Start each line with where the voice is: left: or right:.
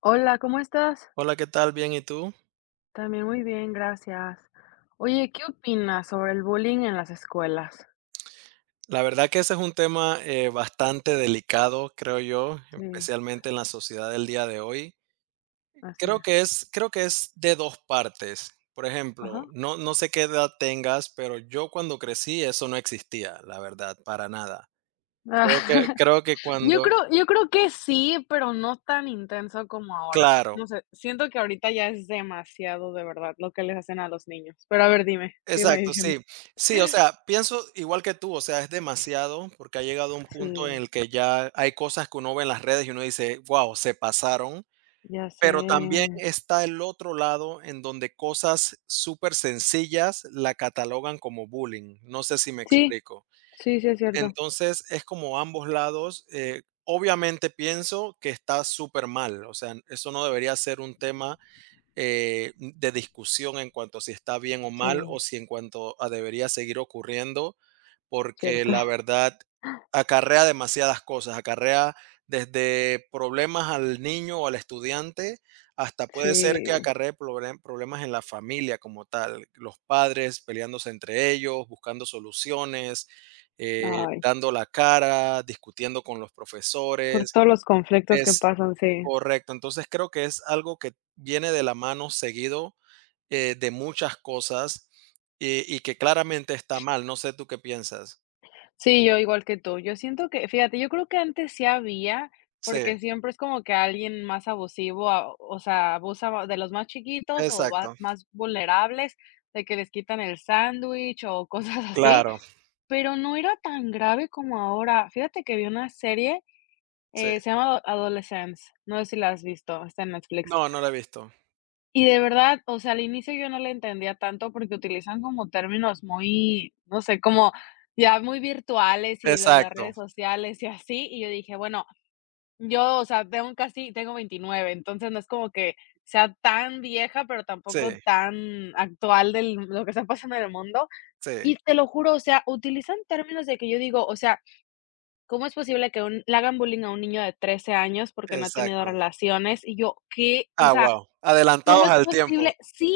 left: Hola, ¿cómo estás?
right: Hola, ¿qué tal? Bien, ¿y tú?
left: También muy bien, gracias. Oye, ¿qué opinas sobre el bullying en las escuelas?
right: La verdad que ese es un tema bastante delicado, creo yo,
left: Sí,
right: especialmente en la sociedad del día de hoy.
left: así es.
right: Creo que es de dos partes. Por
left: Ajá.
right: ejemplo, no, no sé qué edad tengas, pero yo cuando crecí eso no existía, la verdad, para nada.
left: Ah,
right: Creo que
left: Yo
right: cuando,
left: creo yo creo que sí, pero no tan intenso como ahora. No
right: claro,
left: sé, siento que ahorita ya es demasiado de verdad lo que les hacen a los niños. Pero a ver, dime, sígueme
right: exacto,
left: diciendo.
right: sí. Sí, o sea, pienso igual que tú, o sea, es demasiado porque ha llegado un punto en
left: Sí,
right: el que ya hay cosas que uno ve en las redes y uno dice, wow, se pasaron.
left: ya
right: Pero también
left: sé.
right: está el otro lado en donde cosas súper sencillas la catalogan como bullying, no sé si me
left: Sí,
right: explico.
left: sí, sí es cierto.
right: Entonces, es como ambos lados, obviamente pienso que está súper mal. O sea, eso no debería ser un tema de discusión en cuanto a si está bien o
left: Sí,
right: mal o si en cuanto a debería seguir ocurriendo, porque
left: cierto.
right: la verdad acarrea demasiadas cosas, acarrea desde problemas al niño o al estudiante, hasta puede ser que
left: Sí,
right: acarree problemas en la familia como tal, los padres peleándose entre ellos, buscando soluciones,
left: ay,
right: dando la cara, discutiendo con los
left: por
right: profesores,
left: todos los conflictos que
right: es
left: pasan, sí.
right: correcto. Entonces, creo que es algo que viene de la mano seguido, de muchas cosas, y que claramente está mal. No sé tú qué piensas.
left: Sí, yo igual que tú. Yo siento que, fíjate, yo creo que antes sí había,
right: Sí,
left: porque siempre es como que alguien más abusivo, o sea, de los más chiquitos o
right: exacto.
left: más vulnerables, de que les quitan el sándwich o cosas así,
right: Claro,
left: pero no era tan grave como ahora. Fíjate que vi una serie,
right: sí.
left: se llama Adolescence, no sé si la has visto, está en Netflix.
right: No, no lo he visto.
left: Y de verdad, o sea, al inicio yo no le entendía tanto porque utilizan como términos muy, no sé, como ya muy virtuales y lo de las
right: Exacto.
left: redes sociales y así, y yo dije: "Bueno, yo, o sea, tengo casi tengo 29, entonces no es como que sea tan vieja, pero tampoco
right: Sí,
left: tan actual del lo que está pasando en el mundo".
right: sí,
left: Y te lo juro, o sea, utilizan términos de que yo digo, o sea, ¿cómo es posible que un le hagan bullying a un niño de 13 años porque no ha tenido
right: exacto.
left: relaciones? Y yo, ¿qué? O
right: Ah,
left: sea,
right: wow,
left: ¿cómo
right: adelantados
left: es
right: al tiempo.
left: posible? Sí,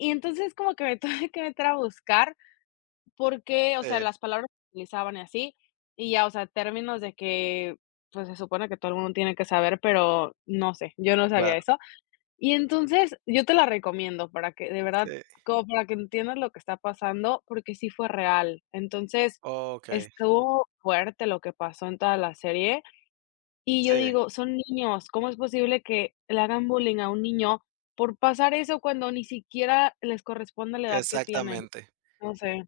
left: y entonces como que me tuve que meter a buscar porque, o sea,
right: Sí,
left: las palabras que utilizaban y así, y ya, o sea, términos de que, pues, se supone que todo el mundo tiene que saber, pero no sé, yo no sabía
right: claro,
left: eso. Y entonces yo te la recomiendo para que de verdad,
right: sí.
left: como para que entiendas lo que está pasando, porque sí fue real. Entonces,
right: Okey.
left: estuvo fuerte lo que pasó en toda la serie y yo
right: Sí,
left: digo: "Son niños, ¿cómo es posible que le hagan bullying a un niño por pasar eso cuando ni siquiera les corresponde la edad que tienen?".
right: exactamente.
left: No sé,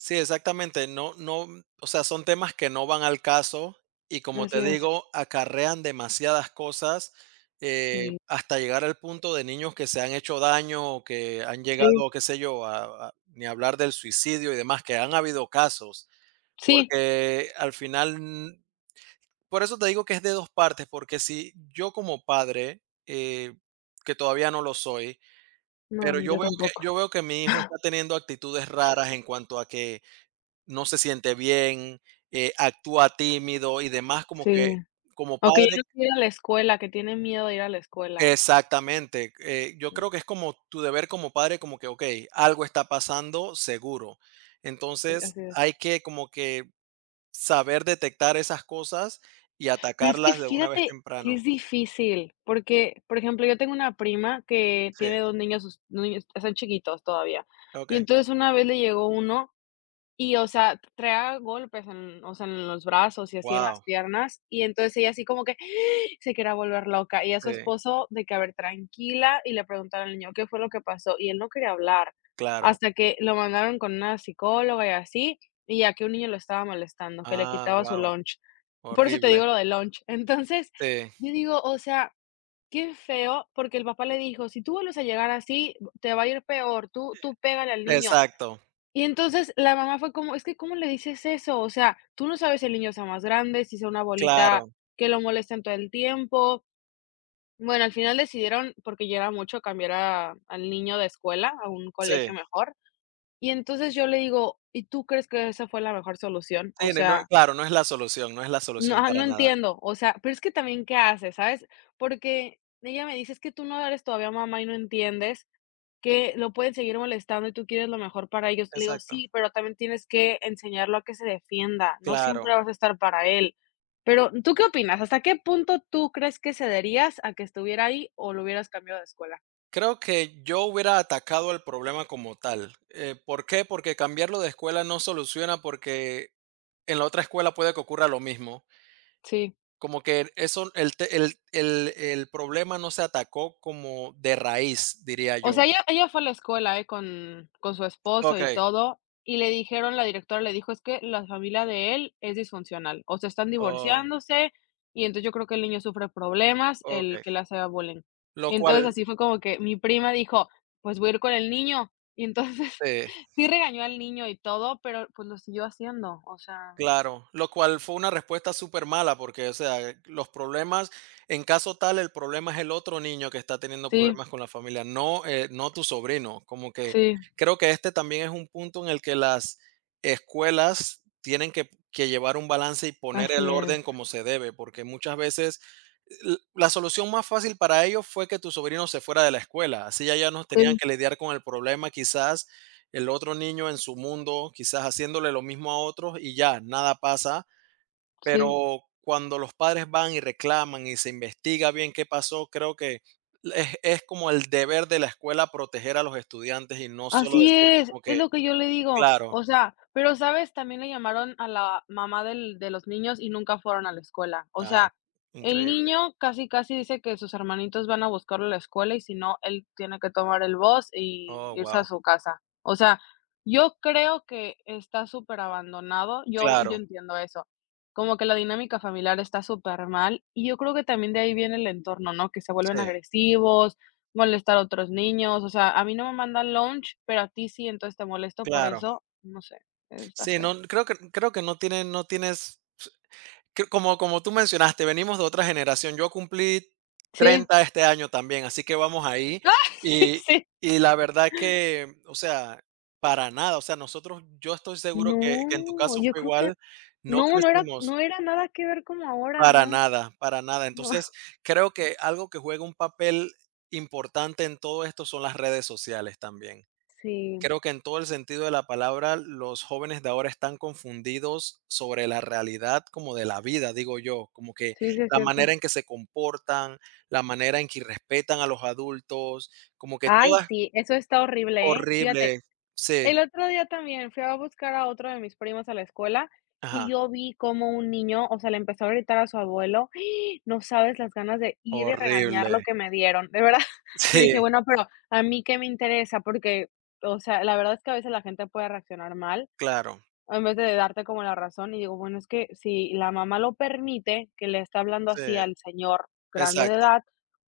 right: Sí, exactamente. No, no, o sea, son temas que no van al caso y como
left: así
right: te
left: es.
right: digo, acarrean demasiadas cosas,
left: Sí,
right: hasta llegar al punto de niños que se han hecho daño o que han
left: sí,
right: llegado, qué sé yo, a, ni hablar del suicidio y demás, que han habido casos,
left: sí.
right: porque al final, por eso te digo que es de dos partes, porque si yo como padre, eh, que todavía no lo soy,
left: No,
right: pero
left: ni yo tampoco.
right: yo veo que mi hijo está teniendo actitudes raras en cuanto a que no se siente bien, actúa tímido y demás, como
left: Sí.
right: que como
left: O que ya
right: padre
left: no quiere ir a la escuela, que tiene miedo de ir a la escuela.
right: exactamente, yo
left: Mm,
right: creo que es como tu deber como padre, como que, okey, algo está pasando seguro.
left: sí,
right: Entonces,
left: así es.
right: hay que como que saber detectar esas cosas y
left: Pero es que
right: atacarlas de una vez
left: fíjate que
right: temprano.
left: es difícil, porque, por ejemplo, yo tengo una prima que
right: Sí,
left: tiene 2 niños, sus niños están chiquitos todavía. Y
right: okey.
left: entonces una vez le llegó uno. Y, o sea, traía golpes en, o sea, en los brazos y así en las
right: Wow,
left: piernas. Y entonces ella así como que se quería volver loca. Y a su
right: sí,
left: esposo de que, a ver, tranquila, y le preguntaron al niño qué fue lo que pasó. Y él no quería hablar
right: claro.
left: hasta que lo mandaron con una psicóloga y así, y ya que un niño lo estaba molestando, que le
right: Ah,
left: quitaba su
right: wow,
left: lunch. Por eso te
right: horrible.
left: digo lo de lunch. Entonces,
right: Sí,
left: yo digo, o sea, qué feo, porque el papá le dijo, si tú vuelves a llegar así, te va a ir peor, tú, pégale al niño.
right: exacto,
left: Y entonces la mamá fue como: "Es que, ¿cómo le dices eso? O sea, tú no sabes si el niño sea más grande, si sea una bolita
right: claro,
left: que lo molestan todo el tiempo". Bueno, al final decidieron, porque ya era mucho, cambiar a al niño de escuela a un colegio
right: sí,
left: mejor. Y entonces yo le digo: "¿Y tú crees que esa fue la mejor solución? O
right: sí, no, no,
left: sea,
right: claro, no es la solución, no es la
left: no,
right: solución
left: ajá, no
right: para nada.
left: entiendo, o sea, pero es que también, ¿qué haces?", ¿sabes? Porque ella me dice: "Es que tú no eres todavía mamá y no entiendes" que lo pueden seguir molestando y tú quieres lo mejor para ellos. Le digo,
right: Exacto.
left: sí, pero también tienes que enseñarlo a que se defienda, no
right: Claro,
left: siempre vas a estar para él. Pero, ¿tú qué opinas? ¿Hasta qué punto tú crees que cederías a que estuviera ahí o lo hubieras cambiado de escuela?
right: creo que yo hubiera atacado el problema como tal. ¿Por qué? Porque cambiarlo de escuela no soluciona porque en la otra escuela puede que ocurra lo mismo.
left: Sí.
right: Como que eso, el, el problema no se atacó como de raíz, diría
left: O sea,
right: yo.
left: ella fue a la escuela, ¿eh? Con su esposo
right: Ok,
left: y todo, y le dijeron la directora le dijo: "Es que la familia de él es disfuncional, o sea, están
right: oh,
left: divorciándose, y entonces yo creo que el niño sufre problemas, el
right: ok.
left: que le hace bullying".
right: Lo
left: Y entonces
right: cual,
left: así fue como que mi prima dijo: "Pues voy a ir con el niño". Y entonces
right: sí,
left: sí regañó al niño y todo, pero, pues, lo siguió haciendo, o sea,
right: claro, lo cual fue una respuesta súper mala porque, o sea, los problemas, en caso tal, el problema es el otro niño que está teniendo
left: sí,
right: problemas con la familia, no, no tu sobrino. Como que
left: sí,
right: creo que este también es un punto en el que las escuelas tienen que llevar un balance y poner
left: así
right: el
left: es.
right: orden como se debe, porque muchas veces la solución más fácil para ellos fue que tu sobrino se fuera de la escuela, así ya ya no tenían
left: Sí,
right: que lidiar con el problema, quizás el otro niño en su mundo, quizás haciéndole lo mismo a otros y ya, nada pasa.
left: sí.
right: Pero cuando los padres van y reclaman y se investiga bien qué pasó, creo que es como el deber de la escuela proteger a los estudiantes y no solo
left: Así
right: decir como
left: es
right: que,
left: lo que yo le digo.
right: claro,
left: O sea, pero, ¿sabes? También le llamaron a la mamá del de los niños y nunca fueron a la escuela. O
right: ah,
left: sea, el
right: increíble.
left: niño casi, casi dice que sus hermanitos van a buscarlo a la escuela y si no, él tiene que tomar el bus y
right: Oh,
left: irse a
right: wow.
left: su casa. O sea, yo creo que está súper abandonado. Yo
right: Claro,
left: entiendo eso. Como que la dinámica familiar está súper mal y yo creo que también de ahí viene el entorno, ¿no? Que se vuelven
right: sí,
left: agresivos, molestar a otros niños, o sea, a mí no me mandan lunch, pero a ti sí, entonces te molesto por
right: claro.
left: eso, no sé, está
right: Sí,
left: feo.
right: no, creo que no tienes que, como como tú mencionaste, venimos de otra generación. Yo cumplí
left: Sí.
right: 30 este año también, así que vamos ahí. Y
left: Sí.
right: y la verdad que, o sea, para nada, o sea, nosotros yo estoy seguro que en tu
left: No,
right: caso
left: yo
right: fue
left: creo que
right: igual, no
left: no, no
right: crecimos
left: era nada que ver como ahora,
right: para
left: no,
right: nada, para nada.
left: no.
right: Entonces, creo que algo que juega un papel importante en todo esto son las redes sociales también.
left: Sí,
right: Creo que en todo el sentido de la palabra, los jóvenes de ahora están confundidos sobre la realidad como de la vida, digo yo, como que
left: sí, sí es
right: la
left: cierto.
right: manera en que se comportan, la manera en que respetan a los adultos, como que
left: Ay,
right: todas
left: sí, eso está horrible, ¿eh? Fíjate,
right: horrible. Sí,
left: el otro día también fui a buscar a otro de mis primos a la escuela
right: ajá,
left: y yo vi como un niño, o sea, le empezó a gritar a su abuelo. ¡Ah! No sabes las ganas de ir y regañar
right: horrible.
left: lo que me dieron, de verdad. Yo dije,
right: Sí,
left: bueno, pero a mí qué me interesa, porque, o sea, la verdad es que a veces la gente puede reaccionar mal.
right: claro.
left: En vez de darte como la razón, y digo, bueno, es que si la mamá lo permite, que le está hablando
right: Sí,
left: así al señor grande de
right: exacto.
left: edad,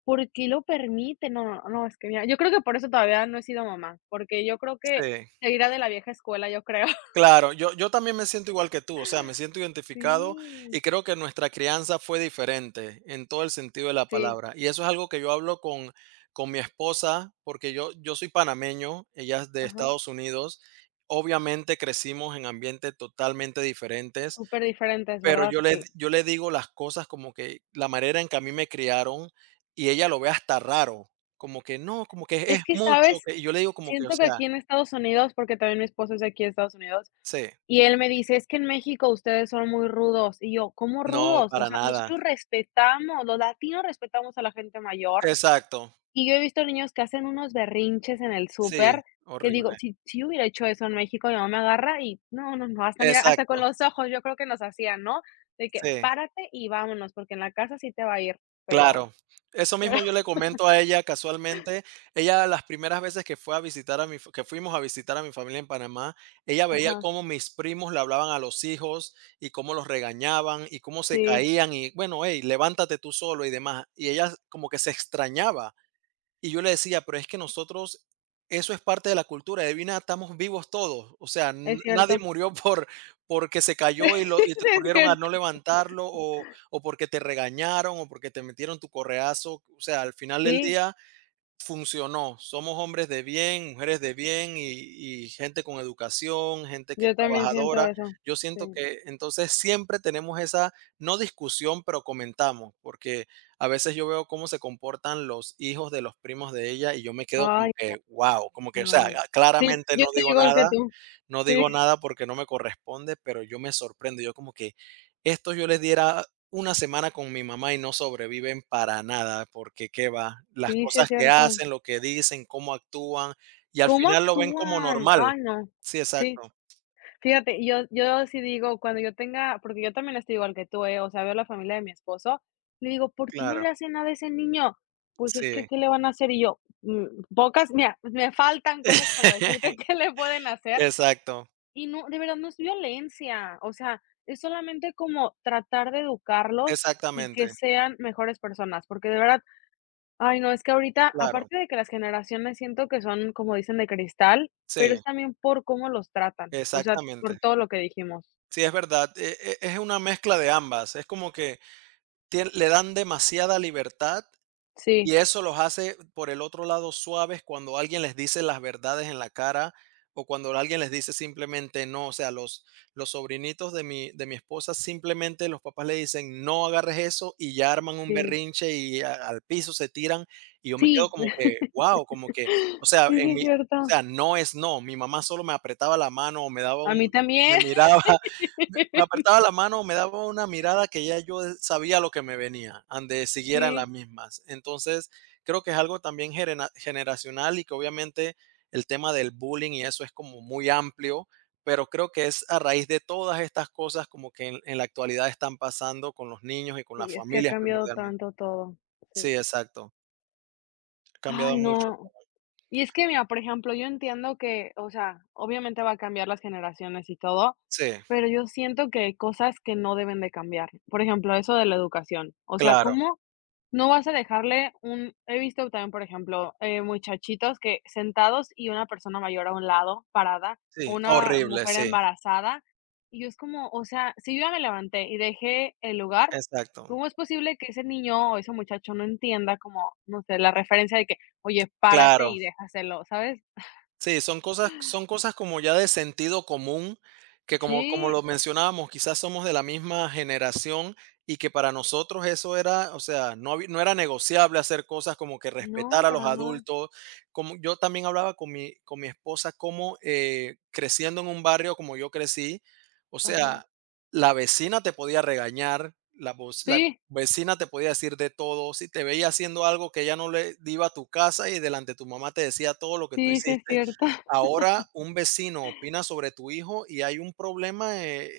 left: ¿por qué lo permite? No, no, no, es que mira, yo creo que por eso todavía no he sido mamá, porque yo creo que
right: Sí.
left: seguirá de la vieja escuela, yo creo.
right: Claro, yo también me siento igual que tú, o sea, me siento identificado
left: Sí,
right: y creo que nuestra crianza fue diferente en todo el sentido de la
left: sí,
right: palabra. Y eso es algo que yo hablo con mi esposa, porque yo soy panameño, ella es de
left: ajá,
right: Estados Unidos. Obviamente crecimos en ambientes totalmente diferentes,
left: súper diferentes,
right: pero
left: ¿verdad? Sí.
right: yo le digo las cosas como que la manera en que a mí me criaron y ella lo ve hasta raro, como que no, como que es
left: Es que,
right: mucho.
left: ¿sabes?
right: Que-". Y yo le digo como que, o
left: Siento que
right: sea,
left: aquí en Estados Unidos, porque también mi esposo es de aquí de Estados Unidos,
right: sí,
left: y él me dice: "Es que en México ustedes son muy rudos". Y yo: "¿Cómo
right: no,
left: rudos?". O
right: para
left: sea,
right: nada.
left: nosotros respetamos, los latinos respetamos a la gente mayor,
right: Exacto.
left: y yo he visto niños que hacen unos berrinches en el
right: Sí,
left: súper, que digo,
right: horrible.
left: si yo hubiera hecho eso en México, mi mamá me agarra y no, no, no, hasta mira, hasta con
right: Exacto,
left: los ojos yo creo que nos hacían, ¿no? De que:
right: sí,
left: "Párate y vámonos, porque en la casa sí te va a ir". Pero
right: claro. Eso
left: pero
right: mismo yo le comento a ella casualmente. Ella las primeras veces que fue a visitar a mi f que fuimos a visitar a mi familia en Panamá, ella veía
left: ajá,
right: cómo mis primos le hablaban a los hijos y cómo los regañaban y cómo se
left: sí,
right: caían y bueno: "Hey, levántate tú solo", y demás. Y ella como que se extrañaba. Y yo le decía, pero es que nosotros, eso es parte de la cultura, divina, estamos vivos todos. O sea,
left: es
right: nadie
left: cierto.
right: murió por porque se cayó y, lo,
left: Sí,
right: y te
left: es
right: corrieron a
left: cierto.
right: no levantarlo o porque te regañaron o porque te metieron tu correazo. O sea, al final del
left: Sí,
right: día funcionó. Somos hombres de bien, mujeres de bien y gente con educación, gente que es
left: yo también siento
right: trabajadora.
left: eso.
right: Yo siento
left: Sí.
right: que entonces siempre tenemos esa, no discusión, pero comentamos, porque a veces yo veo cómo se comportan los hijos de los primos de ella y yo me quedo como
left: Ay.
right: que, wow, como que, o sea,
left: No.
right: ah,
left: Sí,
right: claramente
left: yo
right: no
left: estoy
right: digo
left: igual que
right: nada.
left: tú.
right: No
left: Sí,
right: digo nada porque no me corresponde, pero yo me sorprendo. Yo como que estos yo les diera una semana con mi mamá y no sobreviven para nada, porque qué va, las
left: sí, sí es
right: cosas que
left: cierto.
right: hacen, lo que dicen, cómo actúan, y al
left: ¿Cómo
right: final lo ven como
left: actúan?
right: normal.
left: Ay, no.
right: Sí,
left: Sí.
right: exacto,
left: Fíjate, yo sí digo, cuando yo tenga porque yo también estoy igual que tú, ¿eh? O sea, veo la familia de mi esposo, le digo: "¿Por qué no le
right: claro,
left: hacen nada a ese niño?". "Pues es que,
right: sí.
left: ¿qué le van a hacer?". Y yo, mm, pocas mira, me faltan cosas para decirte qué le pueden hacer.
right: Exacto,
left: Y no, de verdad no es violencia, o sea, es solamente como tratar de educarlos y que
right: exactamente,
left: sean mejores personas, porque de verdad Ay, no, es que ahorita,
right: claro,
left: aparte de que las generaciones siento que son, como dicen, de cristal, pero es
right: sí,
left: también por cómo los tratan, o sea, por
right: exactamente.
left: todo lo que dijimos.
right: Sí, es verdad, e es una mezcla de ambas, es como que tien le dan demasiada libertad.
left: Sí,
right: Y eso los hace, por el otro lado, suaves cuando alguien les dice las verdades en la cara o cuando alguien les dice simplemente no. O sea, los sobrinitos de mi esposa simplemente los papás le dicen no agarres eso y ya arman un
left: sí,
right: berrinche y al piso se tiran. Y yo me quedo
left: sí.
right: como que, wow, como que, o sea,
left: Sí, sí,
right: en
left: es
right: mi, o
left: cierto.
right: sea, no es no. Mi mamá solo me apretaba la mano o me daba
left: A
right: un,
left: mí
right: me
left: también.
right: miraba me apretaba la mano, me daba una mirada que ya yo sabía lo que me venía, ande siguieran
left: Sí,
right: las mismas. Entonces, creo que es algo también generacional y que obviamente el tema del bullying y eso es como muy amplio, pero creo que es a raíz de todas estas cosas como que en la actualidad están pasando con los niños y con las
left: sí, es que ha
right: familias
left: cambiado
right: primordialmente.
left: tanto todo. Sí.
right: Sí, exacto. Ha cambiado
left: Ay,
right: mucho.
left: no. Y es que, mira, por ejemplo, yo entiendo que, o sea, obviamente va a cambiar las generaciones y todo,
right: Sí,
left: pero yo siento que hay cosas que no deben de cambiar. Por ejemplo, eso de la educación. O sea,
right: claro.
left: ¿cómo no vas a dejarle un he visto también, por ejemplo, muchachitos que sentados y una persona mayor a un lado, parada, o
right: Sí,
left: una
right: horrible,
left: mujer
right: sí,
left: embarazada, y yo es como, o sea, si yo ya me levanté y dejé el lugar,
right: exacto.
left: ¿cómo es posible que ese niño o ese muchacho no entienda como, no sé, la referencia de que oye, párate y
right: Claro.
left: déjaselo, ¿sabes?
right: Sí, son cosas como ya de sentido común, que como como lo
left: Sí,
right: mencionábamos, quizás somos de la misma generación y que para nosotros eso era, o sea, no era negociable hacer cosas como que
left: no,
right: respetar a los
left: para nada.
right: adultos. Como yo también hablaba con mi esposa cómo, creciendo en un barrio como yo crecí, o
left: Ajá.
right: sea, la vecina te podía regañar, la
left: Sí,
right: vecina te podía decir de todo, si te veía haciendo algo que ya no le iba a tu casa y delante de tu mamá te decía todo lo que tú
left: sí, sí es
right: hiciste.
left: cierto.
right: Ahora un vecino opina sobre tu hijo y hay un problema,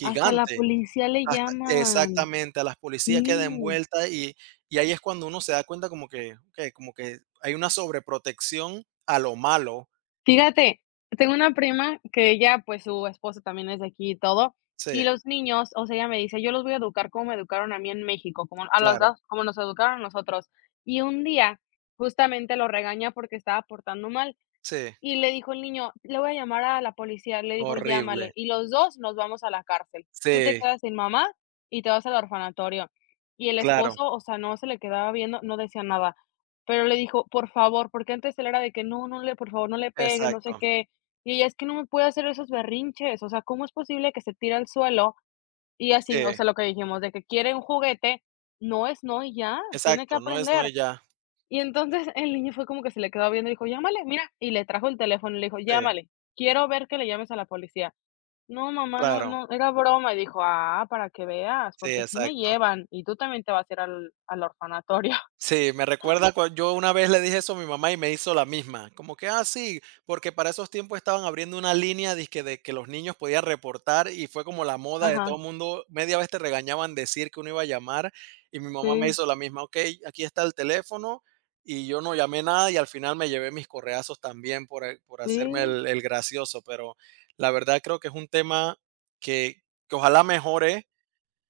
left: Hasta la policía le
right: Hasta
left: llaman.
right: exactamente, a las policías queda
left: Sí.
right: envuelta y ahí es cuando uno se da cuenta como que okey, como que hay una sobreprotección a lo malo.
left: Fíjate, tengo una prima que ella, pues, su esposo también es de aquí y todo,
right: Sí,
left: y los niños, o sea, ella me dice: "Yo los voy a educar como me educaron a mí en México, como a los
right: claro.
left: 2, como nos educaron a nosotros". Y un día, justamente, lo regaña porque estaba portando mal.
right: Sí,
left: Y le dijo el niño: "Le voy a llamar a la policía". Le dijo: "Llámale,
right: horrible.
left: y los 2 nos vamos a la cárcel. Tú te
right: Sí,
left: quedas sin mamá y te vas al orfanatorio". Y el
right: claro,
left: esposo, o sea, no se le quedaba viendo, no decía nada, pero le dijo: "Por favor", porque antes él era de que: "No, no le por favor, no le pegues, no sé
right: exacto.
left: qué". Y ella: "Es que no me puede hacer esos berrinches, o sea, ¿cómo es posible que se tire al suelo?". Y
right: Sí,
left: así, o sea, lo que dijimos de que quiere un juguete, no es no y ya, tiene que
right: exacto, no es no
left: aprender.
right: y ya.
left: Y entonces el niño fue como que se le quedó viendo y dijo: "Llámale, mira", y le trajo el teléfono y le dijo:
right: Sí,
left: "Llámale, quiero ver que le llames a la policía". "No, mamá, no,
right: claro.
left: no, era broma", y dijo: "Ah, para que veas,
right: Sí,
left: porque sí me
right: exacto.
left: llevan y tú también te vas a ir al orfanatorio".
right: Sí, me recuerda cua yo una vez le dije eso a mi mamá y me hizo la misma, como que: "Ah, sí", porque para esos tiempos estaban abriendo una línea dizque de que los niños podían reportar, y fue como la moda de
left: Ajá,
right: todo el mundo, media vez te regañaban decir que uno iba a llamar, y mi mamá me
left: sí,
right: hizo la misma: "Okey, aquí está el teléfono", y yo no llamé nada, y al final me llevé mis correazos también por el por hacerme
left: sí,
right: el gracioso, pero la verdad creo que es un tema que ojalá mejore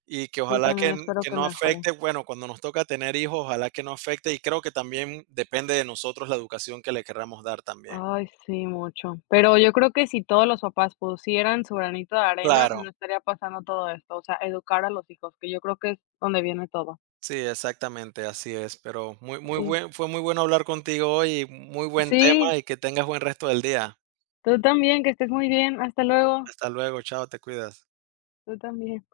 right: y que
left: yo
right: ojalá
left: también
right: que
left: espero que
right: no
left: mejore.
right: afecte, bueno, cuando nos toca tener hijos, ojalá que no afecte, y creo que también depende de nosotros la educación que le querramos dar también.
left: Ay, sí, mucho. Pero yo creo que si todos los papás pusieran su granito de arena, no
right: Claro,
left: estaría pasando todo esto, o sea, educar a los hijos, que yo creo que es donde viene todo.
right: sí, exactamente, así es, pero muy muy
left: Sí.
right: buen fue muy bueno hablar contigo hoy, y muy buen
left: Sí.
right: tema y que tengas buen resto del día.
left: Tú también, que estés muy bien. Hasta luego.
right: Hasta luego, chao, te cuidas.
left: Tú también.